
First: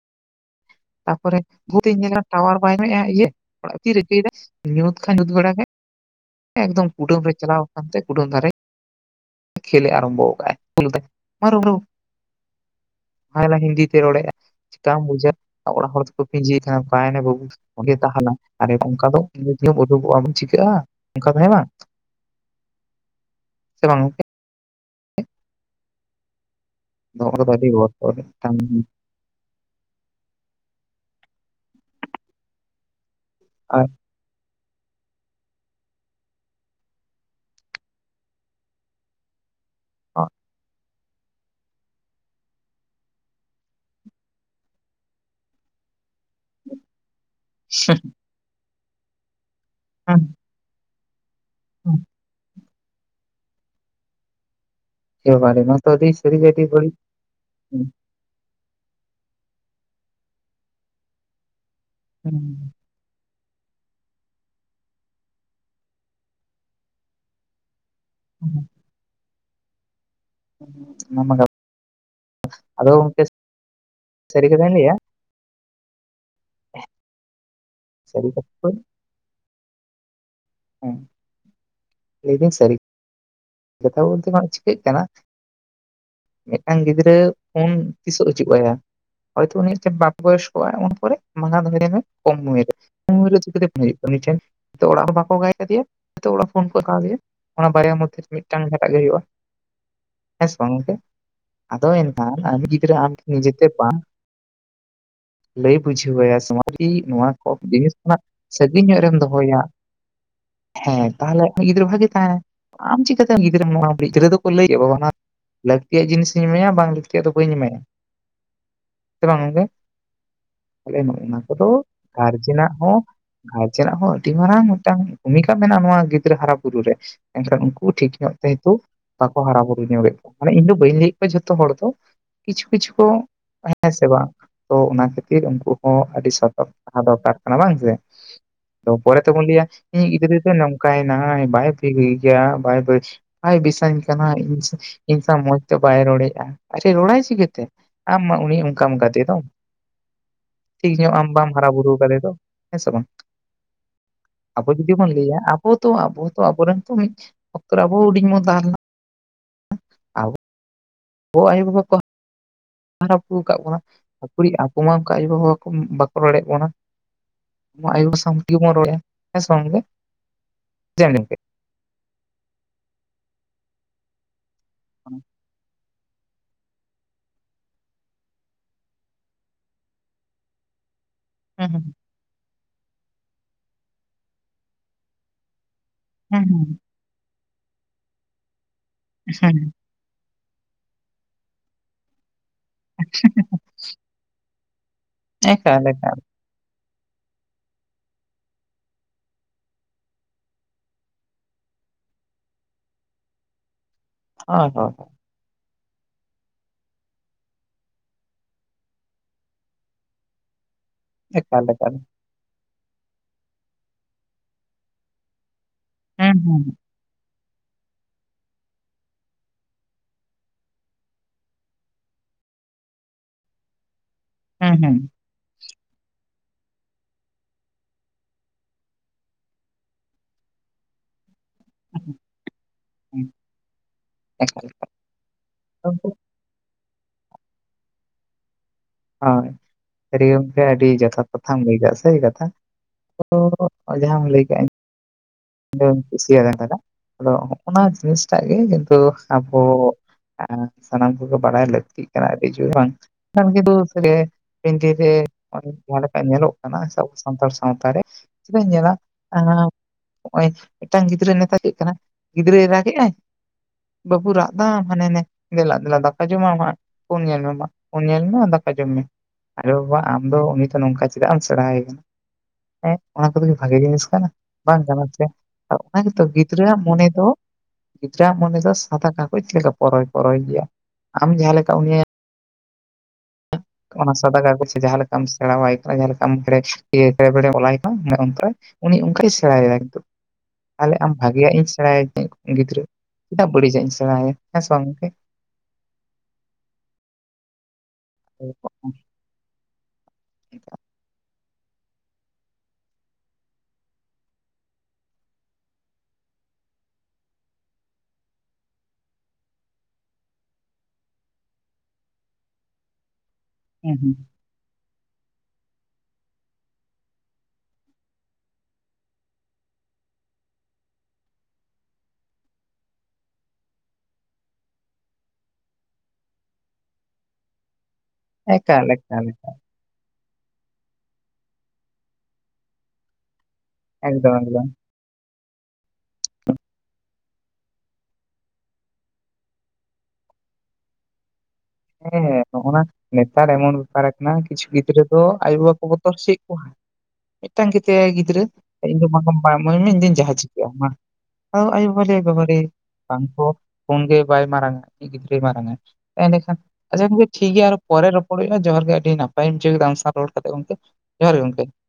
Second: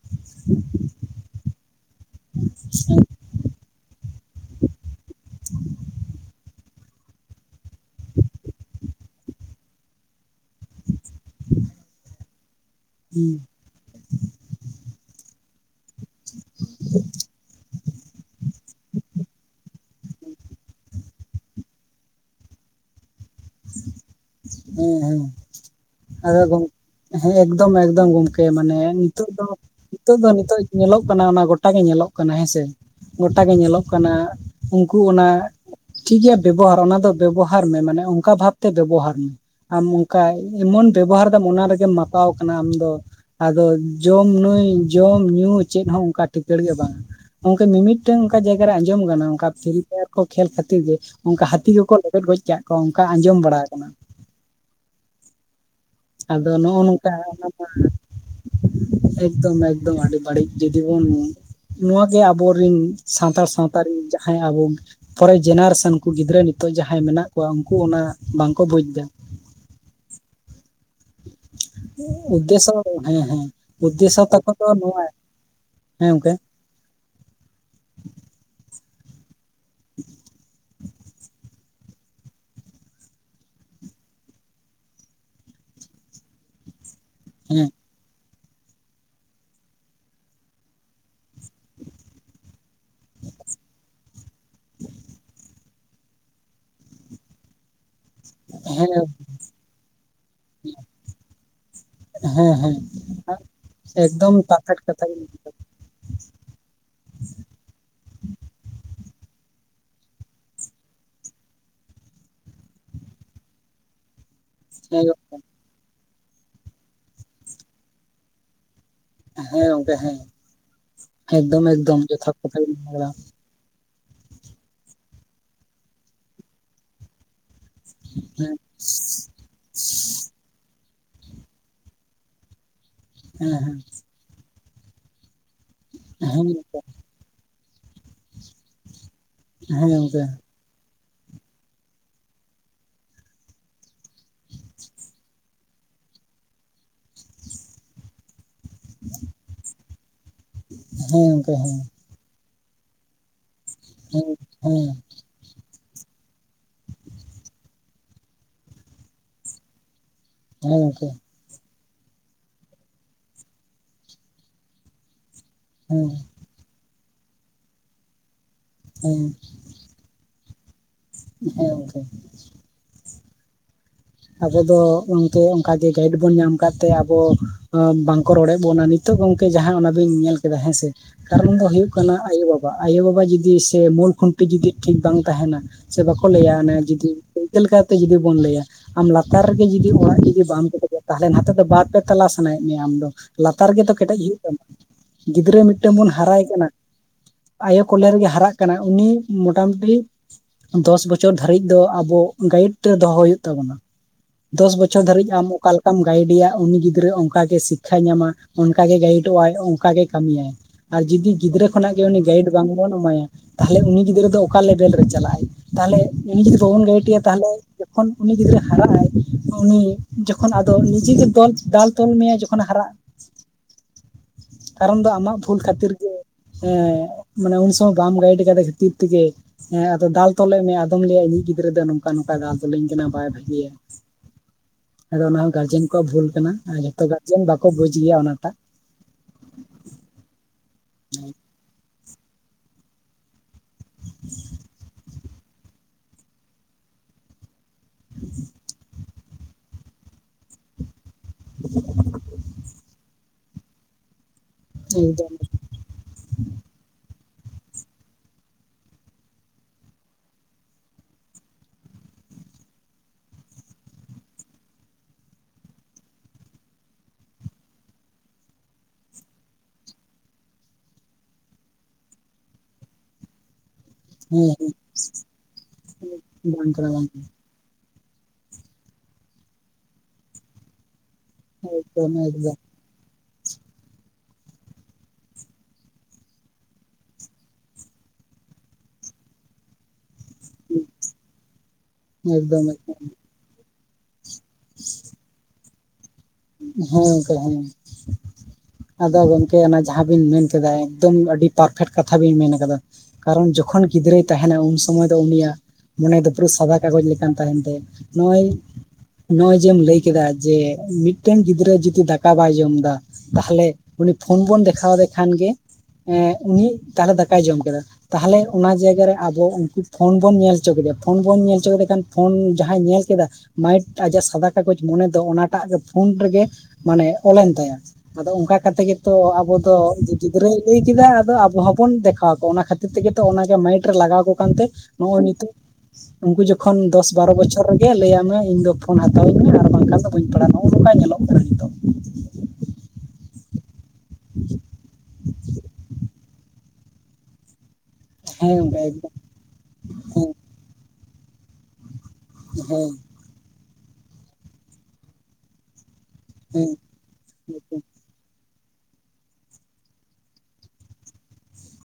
[inaudible] ᱛᱟᱯᱚᱨᱮ ᱫᱩ ᱛᱤᱱ ᱡᱟᱣᱜᱟ ᱯᱟᱣᱟᱨ ᱵᱟᱭ ᱮᱢᱮᱜᱟ ᱤᱭᱟᱹ ᱚᱲᱟᱜ ᱛᱤ ᱨᱮ ᱜᱤ ᱨᱮ ᱧᱩᱛ ᱠᱷᱟᱱ ᱧᱩᱛ ᱵᱮᱲᱟ ᱜᱮ ᱦᱮᱸ ᱮᱠᱫᱚᱢ ᱠᱩᱰᱟᱹᱢ ᱨᱮ ᱪᱟᱞᱟᱣ ᱟᱠᱟᱱ ᱛᱮ ᱠᱩᱰᱟᱹᱢ ᱫᱷᱟᱨᱮᱭ [inaudible] ᱠᱷᱮᱞ ᱮ ᱟᱨᱚᱢᱵᱷᱚ ᱟᱠᱟᱜ ᱟᱭ [unintelligible] ᱦᱮᱸ ᱛᱟᱦᱚᱞᱮ ᱦᱤᱱᱫᱤ ᱛᱮ ᱨᱚᱲᱮᱫ-ᱟ ᱪᱤᱠᱟᱢ ᱵᱩᱡᱷᱟᱣ ᱚᱲᱟᱜ ᱦᱚᱲ ᱫᱚᱠᱚ [unintelligible] ᱠᱟᱱᱟ ᱚᱠᱟ ᱭᱱᱟᱭ ᱵᱟᱹᱵᱩ [unintelligible] ᱛᱟᱦᱮᱱᱟ ᱟᱨᱮ ᱚᱱᱠᱟ ᱫᱚ [unintelligible] ᱩᱰᱩᱜᱚᱜᱼᱟ ᱵᱟᱢ ᱪᱤᱠᱟᱹᱜ-ᱟ᱾ ᱚᱱᱠᱟ ᱛᱟᱦᱮᱸ [inaudible] ᱪᱮ ᱵᱟᱝ ᱜᱟᱝᱠᱮ ᱦᱮᱸ ᱦᱮᱸ ᱟᱫᱚ ᱱᱚᱣᱟ [unintelligible] ᱫᱚ ᱟᱹᱰᱤ ᱮᱠᱫᱚᱢ ᱮᱠᱫᱚᱢ ᱵᱚᱛᱚᱨ ᱜᱚᱝᱠᱮ ᱢᱤᱫᱴᱟᱝ ᱢᱟᱱᱮ ᱱᱤᱛᱚᱜ ᱫᱚ ᱱᱤᱛᱚᱝ ᱫᱚ ᱱᱤᱛᱚᱜ ᱧᱮᱞᱚᱜ ᱠᱟᱱᱟ ᱚᱱᱟ ᱜᱚᱴᱟ ᱜᱮ ᱧᱮᱞᱚᱜ ᱠᱟᱱᱟ ᱦᱮᱸᱥᱮ? ᱜᱚᱴᱟ ᱜᱮ ᱧᱮᱞᱚᱜ ᱟᱨ ᱠᱟᱱᱟ ᱾ ᱩᱱᱠᱩ ᱚᱱᱟ ᱴᱷᱤᱠ ᱜᱮᱭᱟ ᱵᱮᱵᱚᱦᱟᱨ ᱚᱱᱟ ᱫᱚ ᱵᱮᱵᱚᱦᱟᱨ ᱢᱮ ᱢᱟᱱᱮ ᱚᱠᱟ ᱵᱷᱟᱵᱛᱮ ᱵᱮᱵᱚᱦᱟᱨ ᱤᱧ ᱟᱢ ᱚᱱᱠᱟ ᱮᱢᱚᱱ ᱵᱮᱵᱚᱦᱟᱨ ᱫᱟᱢ ᱚᱱᱟ ᱨᱮᱜᱮᱢ ᱢᱟᱛᱟᱣ ᱠᱟᱱᱟ ᱟᱢ ᱫᱚ ᱾ ᱟᱫᱚ ᱡᱚᱢ ᱧᱩᱭ ᱡᱚᱢ ᱧᱩ ᱪᱮᱫ ᱦᱚᱸ ᱚᱱᱠᱟ ᱴᱤᱠᱟᱸᱲ ᱜᱮ ᱵᱟᱝᱟ ᱾ ᱚᱱᱠᱟ ᱢᱤᱢᱤᱫᱴᱟᱝ ᱚᱱᱠᱟ ᱡᱟᱭᱜᱟᱨᱮ ᱟᱸᱡᱚᱢ ᱟᱠᱟᱱᱟ ᱚᱱᱠᱟ ᱯᱷᱤᱨᱤ ᱯᱷᱟᱭᱟᱨ ᱠᱚ ᱠᱷᱮᱞ ᱠᱷᱟᱹᱛᱤᱨ ᱜᱮ ᱚᱱᱠᱟ ᱦᱟᱹᱛᱤ ᱠᱚᱠᱚ ᱞᱮᱵᱮᱫ ᱜᱚᱡᱽ ᱠᱟᱫ ᱠᱚᱣᱟ ᱚᱱᱠᱟ ᱟᱸᱡᱚᱢ ᱵᱟᱲᱟ ᱟᱠᱟᱱᱟ ᱾ ᱮ ᱵᱟᱵᱟ ᱨᱮ ᱱᱚᱣᱟ ᱛᱚ ᱟᱹᱰᱤ ᱟᱫᱚ ᱜᱮ ᱵᱟᱹᱲᱤᱡ [unintelligible] [unintelligible] ᱮᱠᱫᱚᱢ ᱮᱠᱫᱚᱢ ᱟᱹᱰᱤ ᱵᱟᱹᱲᱤᱡ ᱡᱩᱫᱤ ᱵᱚᱱ ᱱᱚᱣᱟ ᱜᱮ ᱟᱵᱚ ᱨᱮᱱ ᱥᱟᱱᱛᱟᱲ ᱥᱟᱶᱛᱟ ᱨᱮᱱ ᱡᱟᱦᱟᱸᱭ ᱟᱵᱚ [unintelligible] ᱡᱮᱱᱟᱨᱮᱥᱚᱱ ᱠᱚ ᱜᱤᱫᱽᱨᱟᱹ ᱱᱤᱛᱚᱜ ᱡᱟᱦᱟᱸᱭ ᱢᱮᱱᱟᱜ ᱠᱚᱣᱟ ᱩᱱᱠᱩ ᱚᱱᱟ ᱵᱟᱝᱠᱚ ᱵᱩᱡ ᱮᱫᱟ ᱾ [inaudible] ᱩᱫᱽᱫᱮᱥᱚ ᱟᱫᱚ ᱦᱮᱸ ᱜᱚᱝᱠᱮ ᱦᱮᱸ ᱩᱫᱽᱫᱮᱥᱚ ᱥᱟᱹᱨᱤ ᱛᱟᱠᱚ ᱫᱚ ᱠᱟᱛᱷᱟᱧ ᱞᱟᱹᱭᱟ ᱱᱚᱣᱟ, ᱦᱮᱸ ᱜᱚᱝᱠᱮ ᱾ [unintelligible] ᱥᱟᱹᱨᱤ [unintelligible] [inaudible] ᱦᱮᱸ [inaudible] ᱞᱟᱭ ᱵᱤᱱ [unintelligible] ᱡᱚᱛᱷᱟ ᱵᱚᱞᱛᱮ ᱱᱟᱜ ᱪᱤᱠᱟᱹᱜ ᱠᱟᱱᱟ ᱢᱤᱫᱴᱟᱝ ᱜᱤᱫᱽᱨᱟᱹ ᱦᱮᱸ ᱩᱱ ᱛᱤᱥᱚᱜ ᱦᱤᱡᱩᱜ ᱟᱭ ᱦᱟᱜ ᱦᱚᱭᱛᱚ ᱩᱱᱤᱴᱮᱱ ᱵᱟᱯ ᱵᱚᱭᱚᱥ ᱠᱚᱜᱼᱟᱭ ᱩᱱ ᱯᱚᱨᱮ ᱢᱟ ᱛᱟᱦᱮᱱᱟ ᱠᱚᱢ ᱩᱢᱮᱨ ᱨᱮ ᱠᱟᱹᱢᱤᱪ [unintelligible] ᱱᱤᱛᱚᱜ ᱚᱲᱟᱜ ᱦᱚᱸ ᱵᱟᱠᱚ ᱜᱟᱭᱤᱰ ᱟᱫᱮᱭᱟ ᱱᱤᱛᱚᱜ ᱚᱲᱟᱜ ᱦᱚᱲ ᱯᱷᱳᱱ ᱠᱚ ᱦᱛᱣᱟᱫᱮᱭᱟ ᱚᱱᱟ ᱵᱟᱨᱭᱟ ᱢᱚᱫᱽᱫᱷᱮ ᱢᱤᱫ ᱴᱟᱝ [unintelligible] ᱦᱮᱸ ᱜᱮ ᱦᱩᱭᱩᱜᱼᱟ, ᱦᱮᱸᱥᱮ ᱵᱟᱝ ᱜᱚᱝᱠᱮ? ᱟᱫᱚ ᱮᱱᱠᱷᱟᱱ ᱦᱮᱸ ᱟᱢ ᱨᱮᱱ ᱦᱮᱸ ᱜᱤᱫᱽᱨᱟᱹ ᱟᱢ ᱱᱤᱡᱮᱛᱮ ᱵᱟᱢ ᱮᱠᱫᱚᱢ ᱯᱟᱨᱯᱷᱮᱠᱴ ᱠᱟᱛᱷᱟ ᱜᱮ ᱞᱟᱹᱭ ᱵᱩᱡᱷᱟᱹᱣᱟ ᱥᱮ ᱱᱚᱣᱟ ᱠᱚ ᱡᱤᱱᱤᱥ ᱠᱷᱚᱱᱟᱜ ᱥᱺᱟᱹᱜᱤᱧ ᱧᱚᱜ ᱨᱮᱢ ᱫᱚᱦᱚᱭᱟ ᱾ ᱦᱮᱸ, ᱛᱟᱦᱚᱞᱮ ᱩᱱᱤ ᱜᱤᱫᱽᱨᱟᱹ ᱵᱷᱟᱜᱮ ᱛᱟᱦᱮᱱᱟ ᱟᱢ ᱪᱤᱠᱟᱹᱛᱮ ᱜᱤᱫᱽᱨᱟᱹ ᱢᱤᱫ ᱜᱤᱫᱨᱟᱹ ᱫᱚᱠᱚ ᱞᱟᱹᱭᱮᱫᱼᱟ ᱵᱟᱵᱟ ᱦᱮᱸ ᱜᱚᱝᱠᱮ ᱞᱟᱹᱠᱛᱤᱭᱟᱜ ᱡᱤᱱᱤᱥᱤᱧ ᱮᱢᱟᱭᱟ ᱵᱟᱝ ᱞᱟᱹᱠᱤᱭ ᱫᱚ ᱵᱟᱹᱧ ᱮᱢᱟᱭᱟ ᱾ ᱥᱮ ᱵᱟᱝ ᱜᱚᱝᱠᱮ? ᱦᱮᱸ ᱦᱮᱸ ᱛᱟᱦᱞᱮ ᱚᱱᱟ ᱮᱠᱫᱚᱢ ᱠᱚᱫᱚ ᱮᱠᱫᱚᱢ ᱡᱚᱛᱷᱟᱛ ᱠᱟᱛᱷᱟ ᱜᱟᱨᱡᱮᱱᱟᱜ ᱜᱮᱢ ᱢᱮᱱ ᱦᱚᱸ ᱠᱟᱫᱟ ᱜᱟᱨᱡᱮᱱᱟᱜ ᱦᱚᱸ ᱟᱹᱰᱤ ᱢᱟᱨᱟᱝ ᱢᱤᱫᱴᱟᱝ ᱵᱷᱩᱢᱤᱠᱟ ᱢᱮᱱᱟᱜᱼᱟ ᱱᱚᱣᱟ ᱜᱤᱫᱽᱨᱟᱹ ᱦᱟᱨᱟ ᱵᱩᱨᱩ ᱨᱮ, ᱢᱮᱱᱠᱷᱟᱱ ᱴᱷᱤᱠ ᱧᱚᱜ ᱛᱮ ᱦᱮᱸ ᱦᱮᱸᱛᱳᱜ ᱵᱟᱠᱚ ᱦᱟᱨᱟ ᱵᱩᱨᱩᱩᱭ ᱧᱚᱜᱮᱫ ᱠᱚᱣᱟ ᱾ ᱢᱟᱱᱮ ᱤᱧ ᱫᱚ ᱵᱟᱹᱧ ᱞᱟᱹᱭᱮᱫ ᱠᱚᱣᱟ ᱡᱷᱚᱛᱚ ᱦᱚᱲ ᱫᱚ ᱠᱤᱪᱷᱩ ᱠᱤᱪᱷᱩ ᱠᱚ ᱾ ᱦᱮᱸ ᱥᱮ ᱵᱟᱝ? ᱛᱚ ᱚᱱᱟ ᱠᱷᱟᱹᱛᱤᱨ ᱩᱱᱠᱩ ᱦᱚᱸ ᱟᱹᱰᱤ ᱦᱮᱸ ᱜᱚᱝᱠᱮ ᱥᱚᱛᱚᱨᱠᱚᱛᱟ ᱫᱚᱨᱠᱟᱨ ᱠᱟᱱᱟ ᱵᱟᱝ ᱥᱮ? ᱯᱚᱨᱮ ᱛᱮᱵᱚᱱ ᱞᱟᱹᱭᱟ ᱦᱮᱸ ᱤᱧ ᱨᱤᱡ ᱜᱚᱝᱠᱮ ᱜᱤᱫᱽᱨᱟᱹ ᱫᱚ ᱱᱚᱝ ᱱᱚᱠᱟᱭ ᱮᱱᱟᱭ ᱵᱟᱭ [unintelligible] ᱜᱮᱭᱟ, ᱵᱟᱭ ᱵᱟᱭ ᱵᱮᱥᱟᱹᱧ ᱠᱟᱱᱟ, ᱤᱧ ᱥᱟᱶ ᱢᱚᱡᱽ ᱛᱮ ᱵᱟᱭ ᱨᱚᱲᱮᱜᱼᱟ ᱾ ᱟᱨᱮ ᱨᱚᱲᱟᱭ ᱪᱤᱠᱟᱹᱛᱮ ᱟᱢ ᱢᱟ ᱩᱱᱤ ᱚᱱᱠᱟᱢ ᱠᱟᱛᱮ ᱫᱚ ᱾ [inaudible] ᱴᱷᱤᱠ ᱧᱚᱜ ᱟᱢ ᱦᱮᱸ ᱵᱟᱢ ᱜᱚᱝᱠᱮ ᱦᱟᱨᱟ ᱦᱮᱸ ᱵᱩᱨᱩ ᱠᱟᱫᱮ ᱫᱚ ᱦᱮᱸ ᱥᱮ ᱵᱟᱝ ᱟᱵᱚ ᱦᱮᱸ ᱡᱩᱫᱤ ᱵᱚᱱ ᱞᱟᱹᱭᱟ ᱟ ᱛᱚ ᱟᱵᱚ ᱛᱚ ᱟᱵᱚ ᱨᱮᱱ ᱛᱚ ᱟᱵᱚ ᱦᱚᱸ ᱦᱩᱰᱤᱧ ᱵᱚᱱ ᱛᱟᱦᱮᱸ ᱞᱮᱱᱟ ᱾ ᱦᱮᱸᱜᱚᱝᱠᱮ ᱾ ᱜᱚ ᱟᱭᱳ ᱵᱟᱵᱟ ᱠᱚ ᱨᱟᱯᱩ ᱟᱠᱟᱫ ᱵᱚᱱᱟ ᱟᱵᱚ ᱢᱟ ᱚᱱᱠᱟ ᱟᱭᱳ ᱵᱟᱵᱟ ᱦᱮᱸ ᱵᱟᱠᱚ ᱨᱚᱲᱮᱫ ᱵᱚᱱᱟ ᱾ ᱟᱭᱳᱵ ᱥᱟᱛᱷᱤᱝ ᱵᱚᱱ ᱨᱚᱲᱭᱟ ᱦᱮᱸ ᱥᱮ ᱜᱚᱝᱠᱮ ᱦᱮᱸ ᱜᱚᱝᱠᱮ ᱾ ᱟᱵᱚ ᱫᱚ ᱦᱩᱸ ᱜᱚᱝᱠᱮ ᱚᱱᱠᱟ ᱜᱮ ᱜᱟᱭᱤᱰ ᱵᱚᱱ ᱧᱟᱢ ᱚᱱᱠᱟ ᱛᱮ ᱟᱵᱚ ᱵᱟᱝᱠᱚ ᱨᱚᱲᱮᱫ ᱵᱚᱱᱟ ᱾ ᱱᱤᱛᱚᱜ ᱜᱚᱝᱠᱮ ᱡᱟᱦᱟᱸ ᱚᱱᱟ ᱫᱚᱧ ᱧᱮᱞ ᱠᱮᱫᱟ ᱦᱮᱸ ᱥᱮ ᱾ ᱠᱟᱨᱚᱱ ᱫᱚ ᱦᱩᱸ ᱦᱩᱭᱩᱜ ᱠᱟᱱᱟ ᱟᱭᱳᱼᱵᱟᱵᱟ, ᱟᱭᱳᱼᱵᱟᱵᱟ ᱡᱩᱫᱤ ᱥᱮ ᱢᱩᱞ ᱠᱷᱩᱱᱴᱤ ᱡᱩᱫᱤ ᱴᱷᱤᱠ ᱵᱟᱝ ᱛᱟᱦᱮᱱᱟ ᱾ ᱥᱮ ᱵᱟᱠᱚ ᱦᱩᱸ ᱞᱟᱹᱭᱟ ᱦᱩᱸ ᱚᱱᱮ ᱡᱩᱫᱤ ᱠᱟᱹ ᱞᱮᱠᱟᱛᱮ ᱡᱩᱫᱤ ᱵᱚᱱ ᱞᱟᱹᱭᱟ ᱟᱢ ᱞᱟᱛᱟᱨ ᱨᱮᱜᱮ ᱦᱩᱸ ᱡᱩᱫᱤ ᱚᱲᱟᱜ ᱡᱩᱫᱤ ᱵᱟᱢ ᱫᱮ ᱛᱟᱦᱚᱞᱮ ᱚᱱᱛᱮ ᱫᱚ ᱵᱟᱫᱮ ᱛᱟᱞᱟ ᱥᱟᱱᱟᱭᱮᱫ ᱢᱮᱭᱟ ᱟᱢ ᱫᱚ ᱞᱟᱛᱟᱨ ᱨᱮ ᱜᱮᱛᱚ ᱠᱮᱴᱮᱡ ᱦᱩᱭᱩᱜ ᱛᱟᱢᱟ, ᱜᱤᱫᱽᱨᱟᱹ ᱮᱠᱟᱞ ᱢᱤᱫᱴᱟᱝ ᱵᱚᱱ ᱮᱠᱟᱞ ᱦᱟᱨᱟᱭ ᱠᱟᱱᱟ, ᱟᱭᱳ ᱠᱚᱞᱮ ᱨᱮᱜᱮ ᱦᱟᱨᱟᱜ ᱠᱟᱱᱟ ᱩᱱᱤ ᱢᱚᱴᱟᱢᱩᱴᱤ ᱫᱚᱥ ᱵᱚᱪᱷᱚᱨ ᱫᱷᱟᱹᱨᱤᱡ ᱫᱚ ᱟᱵᱚ ᱜᱟᱭᱤᱰ ᱛᱮ ᱫᱚᱦᱚ ᱦᱩᱭᱩᱜ ᱛᱟ ᱾ ᱦᱳᱭ ᱫᱚᱥ ᱦᱳᱭ ᱵᱚᱪᱷᱚᱨ ᱦᱳᱭ ᱫᱷᱟᱨᱤᱡ ᱟᱢ ᱚᱠᱟ ᱞᱮᱠᱟ ᱟᱢ ᱜᱟᱭᱤᱰᱮᱭᱟ ᱩᱱᱤ ᱜᱤᱫᱽᱨᱟᱹ ᱚᱱᱠᱟ ᱜᱮ ᱥᱤᱠᱠᱟᱭ ᱧᱟᱢᱟ, ᱚᱱᱠᱟᱜ ᱜᱮ ᱜᱟᱭᱤᱰᱚᱜ ᱟᱭ ᱚᱱᱠᱟ ᱜᱮ ᱠᱟᱹᱢᱤᱭᱟᱭ ᱾ ᱟᱨ ᱡᱩᱫᱤ ᱮᱠᱟᱞ ᱜᱤᱫᱽᱨᱟᱹ ᱮᱠᱟᱞ ᱠᱷᱚᱱᱟᱜ ᱜᱮ ᱩᱱᱤ ᱜᱟᱭᱤᱰ ᱵᱟᱝ ᱵᱚᱱ ᱮᱢᱟᱭᱟ, ᱛᱟᱦᱚᱞᱮ ᱩᱱᱤ ᱜᱤᱫᱽᱨᱟᱹ ᱫᱚ ᱚᱠᱟ ᱞᱮᱵᱮᱞ ᱨᱮ ᱪᱟᱞᱟᱜᱼ ᱟᱭ ᱾ ᱛᱟᱦᱚᱞᱮ ᱦᱩᱸ ᱩᱱᱤ ᱡᱩᱫᱤ ᱦᱩᱸ ᱵᱟᱵᱚᱱ ᱜᱟᱭᱤᱰᱤᱭᱟ ᱛᱟᱦᱚᱞᱮ ᱡᱚᱠᱷᱚᱱ ᱩᱱᱤ ᱜᱤᱫᱽᱨᱟᱹ ᱦᱟᱨᱟᱜ ᱟᱭ ᱩᱱᱤ ᱡᱚᱠᱷᱚᱱ ᱟᱫᱚ ᱱᱤᱡᱮ ᱫᱚ ᱫᱟᱞ ᱛᱚᱞ ᱢᱮᱭᱟᱭ ᱡᱚᱠᱷᱚᱱᱮ ᱦᱟᱨᱟᱜ ᱾ ᱦᱩᱸ ᱦᱩᱸ ᱠᱟᱨᱚᱱ ᱫᱚ ᱟᱢᱟᱜ ᱵᱷᱩᱞ ᱠᱷᱟᱹᱛᱤᱨ ᱜᱮ ᱮᱸ ᱢᱟᱱᱮ ᱩᱱ ᱥᱚᱢᱚᱭ ᱵᱟᱢ ᱜᱟᱭᱤᱰ ᱠᱟᱫᱮ ᱠᱷᱟᱹᱛᱤᱨ ᱛᱮᱜᱮ ᱦᱮᱸ ᱟᱫᱚ ᱫᱟᱞ ᱛᱚᱞᱮᱫ ᱢᱮᱭᱟ ᱟᱫᱚᱢ ᱞᱟᱹᱭᱟ ᱤᱧᱤᱡ ᱜᱤᱫᱽᱨᱟᱹ ᱜᱤᱫᱽᱨᱟᱹ ᱫᱚ ᱱᱚᱝᱠᱟ ᱱᱚᱝᱠᱟᱭ ᱫᱟᱞ ᱛᱚᱞᱤᱧ ᱠᱟᱱᱟ ᱦᱩᱸ ᱵᱟᱭ ᱵᱷᱟᱹᱜᱤᱭᱟ ᱮᱠᱟᱞ ᱮᱠᱟᱞ ᱾ ᱟᱫᱚ ᱚᱱᱟ ᱦᱚᱸ ᱜᱟᱨᱡᱮᱱ ᱠᱚᱣᱟᱜ ᱵᱷᱩᱞ ᱠᱟᱱᱟ, ᱡᱚᱛᱚ ᱜᱟᱨᱡᱮᱱ ᱵᱟᱠᱚ ᱵᱩᱡ ᱜᱮᱭᱟ ᱚᱱᱟᱴᱟᱜ ᱾ ᱦᱳᱭ, ᱥᱟᱹᱨᱤ ᱜᱚᱝᱠᱮ ᱟᱹᱰᱤ ᱡᱚᱷᱟᱛ ᱠᱟᱛᱷᱟᱢ ᱞᱟᱹᱭ ᱠᱟᱜᱼᱟ ᱥᱟᱹᱨᱤ ᱠᱟᱛᱷᱟ ᱾ ᱛᱚ ᱡᱟᱦᱟᱸᱟᱢ ᱞᱟᱹᱭ ᱠᱮᱜᱼᱟ ᱤᱧ ᱫᱚᱧ ᱠᱩᱥᱤᱭᱟᱫᱟ ᱟᱫᱚ ᱦᱚᱜᱱᱟ ᱡᱤᱱᱤᱥᱴᱟᱜ ᱜᱮ ᱠᱤᱱᱛᱩ ᱟᱵᱚ ᱥᱟᱱᱟᱢ ᱠᱚᱜᱮ ᱵᱟᱲᱟᱭ ᱞᱟᱹᱠᱛᱤᱜ ᱠᱟᱱᱟ ᱟᱹᱰᱤ ᱡᱩᱫᱤ ᱵᱟᱝ ᱯᱤᱱᱛᱤ ᱛᱮ ᱮᱠᱫᱚᱢ ᱡᱟᱦᱟᱸ ᱞᱮᱠᱟ ᱧᱮᱞᱚᱜ ᱠᱟᱱᱟ ᱟᱵᱚ ᱥᱟᱱᱛᱟᱲ ᱥᱟᱶᱛᱟ ᱨᱮ ᱪᱮᱫᱟᱧ ᱧᱮᱞᱟ ᱱᱚᱜᱼᱚᱭ ᱢᱤᱫᱴᱟᱝ ᱜᱤᱫᱽᱨᱟᱹ ᱱᱮᱛᱟᱨ ᱪᱮᱫ ᱠᱟᱱᱟ ᱜᱤᱫᱽᱨᱟᱹᱭ ᱨᱟᱜᱮ ᱟᱭ ᱵᱟᱵᱩ ᱨᱟᱫᱟᱢ ᱢᱟᱱᱮ ᱫᱮᱞᱟ ᱫᱮᱞᱟ ᱫᱟᱠᱟ ᱡᱚᱢᱟᱢ ᱯᱩᱱ ᱧᱮᱞ ᱢᱮ ᱢᱟ ᱯᱩᱱ ᱧᱮᱞ ᱢᱮ ᱫᱟᱠᱟ ᱡᱚᱢ ᱢᱮ ᱟᱨᱮ ᱵᱟᱵᱟ ᱟᱢ ᱫᱚ ᱩᱱᱤ ᱫᱚ ᱱᱚᱝᱠᱟ ᱪᱮᱫᱟᱜ ᱮᱢ ᱥᱮᱬᱟᱭᱮ ᱠᱟᱱᱟ ᱦᱮᱸ ᱚᱱᱟ ᱠᱚᱫᱚ ᱵᱷᱟᱜᱤ ᱡᱤᱱᱤᱥ ᱠᱟᱱᱟ ᱾ ᱦᱮᱸ ᱵᱟᱝ ᱜᱟᱱᱚᱜ ᱛᱮ ᱚᱱᱟ ᱜᱮᱛᱚ ᱦᱮᱸ ᱵᱟᱝ ᱜᱤᱫᱽᱨᱟᱹᱣᱟᱜ ᱠᱟᱱᱟ ᱢᱚᱱᱮ ᱵᱟᱝ ᱫᱚ ᱜᱤᱫᱽᱨᱟᱹ ᱟ ᱢᱚᱱᱮ ᱫᱚ ᱥᱟᱫᱟ ᱠᱟᱜᱚᱡ ᱞᱮᱠᱟ ᱯᱚᱨᱚᱭ ᱯᱚᱨᱚᱭ ᱜᱮᱭᱟ᱾ ᱟᱢ ᱡᱟᱦᱟᱸ ᱦ ᱞᱮᱠᱟ ᱩᱱᱤ ᱫᱟ ᱚᱱᱟ ᱥᱟᱫᱟ ᱠᱟᱜᱚᱡᱽ ᱥᱮ ᱡᱟᱦᱟᱸ ᱞᱮᱠᱟᱢ ᱥᱮᱬᱟ ᱟᱭ ᱠᱟᱱᱟ ᱡᱟᱦᱟᱸ ᱠᱮᱲᱮ ᱵᱮᱲᱮ ᱚᱞᱟᱭ ᱠᱟᱱᱟ ᱚᱱ ᱚᱱᱠᱟ ᱩᱱᱤ ᱚᱱᱠᱟᱭ ᱥᱮᱬᱟᱭᱟ ᱠᱤᱱᱛᱩ ᱛᱟᱦᱞᱮ ᱟᱢ ᱵᱷᱟᱜᱤᱭᱟᱜ ᱤᱧ ᱥᱮᱬᱟᱭᱟ ᱤ ᱮᱠᱫᱚᱢ ᱜᱤᱫᱽᱨᱟᱹ ᱮᱠᱫᱚᱢ ᱪᱮᱫᱟᱜ ᱵᱟᱹᱲᱤᱡᱟᱜ ᱤᱧ ᱥᱮᱬᱟᱭᱟ ᱦᱮ ᱥᱮ ᱜᱚᱢᱠᱮ ᱦᱮᱸᱚᱱᱠᱟ ᱦᱮᱸ ᱟᱫᱚ ᱜᱚᱝᱠᱮ ᱜᱚᱢᱠᱮ ᱚᱱᱟ ᱡᱟᱦᱟᱸ ᱵᱤᱱ ᱢᱮᱱ ᱠᱮᱫᱟ ᱮᱠᱫᱚᱢ ᱟᱹᱰᱤ ᱯᱟᱨᱯᱷᱮᱠᱴ ᱠᱟᱛᱷᱟ ᱵᱤᱱ ᱢᱮᱱ ᱟᱠᱟᱫᱟ ᱾ ᱠᱟᱨᱚᱱ ᱡᱚᱠᱷᱚᱱ ᱜᱤᱫᱽᱨᱟᱹᱭ ᱛᱟᱦᱮᱱᱟ ᱩᱱ ᱥᱚᱢᱚᱭ ᱫᱚ ᱩᱱᱤᱭᱟᱜ ᱢᱚᱱᱮ ᱫᱚ ᱯᱩᱨᱟᱹ ᱥᱟᱫᱟ ᱠᱟᱜᱚᱡᱽ ᱞᱮᱠᱟᱱ ᱛᱟᱦᱮᱱ ᱛᱟᱭᱟ ᱱᱚᱜᱼᱚᱭ ᱱᱚᱜ ᱚᱞᱚᱭ ᱡᱮᱢ ᱞᱟᱹᱭᱠᱟ ᱡᱮ ᱢᱤᱫᱴᱮᱱ ᱜᱤᱫᱽᱨᱟᱹ ᱡᱩᱫᱤ ᱫᱟᱠᱟ ᱵᱟᱭ ᱡᱚᱢ ᱮᱫᱟ ᱛᱟᱦᱚᱞᱮ ᱦᱩᱸ ᱩᱱᱤ ᱦᱩᱸ ᱯᱷᱳᱱ ᱵᱚᱱ ᱫᱮᱠᱷᱟᱣ ᱫᱮ ᱠᱷᱟᱱ ᱜᱮ ᱮ ᱩᱱᱤ ᱛᱟᱞᱦᱮ ᱫᱟᱠᱟᱭ ᱡᱚᱢ ᱠᱮᱫᱟ ᱾ ᱛᱟᱦᱚᱞᱮ ᱚᱱᱟ ᱡᱟᱭᱜᱟᱨᱮ ᱟᱵᱚ ᱩᱱᱠᱩ ᱯᱷᱳᱱ ᱵᱚᱱ ᱧᱮᱞ ᱦᱚᱪᱚ ᱠᱮᱫᱮᱭᱟ ᱯᱷᱳᱱ ᱵᱚᱱ ᱧᱮᱞ ᱦᱚᱪᱚ ᱠᱮᱫᱮ ᱠᱷᱟᱱ ᱯᱷᱳᱱ ᱡᱟᱦᱟᱸᱭ ᱧᱮᱞ ᱠᱮᱫᱟ ᱢᱟᱭᱤᱴ ᱟᱡᱟᱜ ᱥᱟᱫᱟ ᱠᱟᱜᱚᱡᱽ ᱢᱚᱱᱮ ᱫᱚ ᱚᱱᱟᱴᱟᱜ ᱜᱮ ᱯᱷᱳᱱ ᱨᱮᱜᱮ ᱢᱟᱱᱮ ᱚᱞ ᱮᱱ ᱛᱟᱭᱟ ᱟᱫᱚ ᱚᱱᱠᱟ ᱠᱟᱛᱮ ᱮᱠᱟᱞ ᱜᱮᱛᱚ ᱮᱠᱟᱞ ᱮᱠᱟᱞ ᱟᱵᱚ ᱫᱚ ᱜᱤᱫᱽᱨᱟᱹᱭ ᱞᱟᱹᱭ ᱠᱮᱫᱟ ᱟᱫᱚ ᱟᱵᱚ ᱦᱚᱸᱵᱚᱱ ᱫᱮᱠᱷᱟᱣ ᱠᱚᱣᱟ ᱚᱱᱟ ᱠᱷᱟᱹᱛᱤᱨ ᱛᱮᱜᱮ ᱛᱚ ᱚᱱᱟᱜᱮ ᱢᱟᱭᱤᱱᱰ ᱨᱮ ᱞᱟᱜᱟᱣ ᱠᱚ ᱮᱠᱫᱚᱢ ᱠᱟᱱᱛᱮ ᱮᱠᱫᱚᱢ ᱱᱚᱜᱼᱚᱭ ᱱᱤᱛᱚ ᱩᱱᱠᱩ ᱡᱚᱠᱷᱚᱱ ᱫᱚᱥ ᱵᱟᱨᱚ ᱵᱚᱪᱷᱚᱨ ᱨᱮᱜᱮ ᱞᱟᱹᱭᱟᱢ ᱢᱮ ᱤᱧ ᱫᱚ ᱯᱷᱳᱱ ᱦᱟᱛᱟᱣᱟᱹᱧ ᱢᱮ ᱟᱨ ᱵᱟᱝᱠᱷᱟᱱ ᱫᱚ ᱵᱟᱹᱧ ᱯᱟᱲᱟᱱᱚᱜᱼᱟ ᱚᱱᱚ ᱚᱱᱟ ᱧᱮᱞᱚᱜ ᱠᱟᱱᱟ ᱱᱤᱛᱚᱜ ᱦᱮᱸ ᱱᱚᱜᱼᱚ ᱱᱟ ᱱᱮᱛᱟᱨ ᱮᱢᱚᱱ ᱯᱟᱨ ᱠᱟᱱᱟ ᱠᱤᱪᱷᱩ ᱜᱤᱫᱽᱨᱟᱹ ᱫᱚ ᱟᱭᱳ ᱵᱟᱵᱟ ᱠᱚ ᱵᱚᱛᱚᱨ ᱦᱚᱪᱚᱭᱮᱫ ᱠᱚᱣᱟ ᱢᱤᱫᱴᱟᱝ ᱜᱮᱛᱟᱭ ᱜᱤᱫᱽᱨᱟᱹ ᱦᱮᱸ ᱜᱚᱝᱠᱮ ᱤᱧ ᱫᱚ ᱮᱠᱫᱚᱢ [unintelligible] ᱤᱧ ᱫᱚᱧ ᱦᱮᱸ ᱡᱟᱦᱟᱸ ᱪᱤᱠᱟᱹᱭᱟ ᱢᱟ ᱟᱫᱚ ᱟᱭᱳ ᱵᱟᱵᱟ ᱦᱚᱸᱭ ᱞᱟᱹᱭᱟ ᱵᱟᱵᱟ ᱨᱮ ᱦᱮᱸ ᱵᱟᱝ ᱠᱚ ᱯᱳᱱ ᱜᱮ ᱵᱟᱭ ᱢᱟᱨᱟᱝᱟ ᱤᱧᱤᱡ ᱜᱤᱫᱽᱨᱟᱹᱭ ᱢᱟᱨᱟᱝᱟ ᱮᱸᱰᱮᱠᱷᱟᱱ ᱦᱮᱸ ᱟᱪᱪᱷᱟ ᱜᱚᱝᱠᱮ ᱴᱷᱤᱠ ᱜᱮᱭᱟ ᱯᱚᱨᱚ ᱨᱚᱯᱚᱲ ᱦᱳᱭᱳᱜ-ᱟ, ᱡᱚᱦᱟᱨ ᱜᱮ ᱟᱹᱰᱤ ᱱᱟᱯᱟᱭ ᱜᱤᱧ ᱵᱩᱡᱷᱟᱹᱣ ᱠᱮᱫᱟ ᱟᱢ ᱥᱟᱶ ᱨᱚᱲ ᱠᱟᱛᱮ ᱜᱚᱝᱠᱮ ᱡᱚᱦᱟᱨ ᱜᱮ ᱜᱚᱝᱠᱮ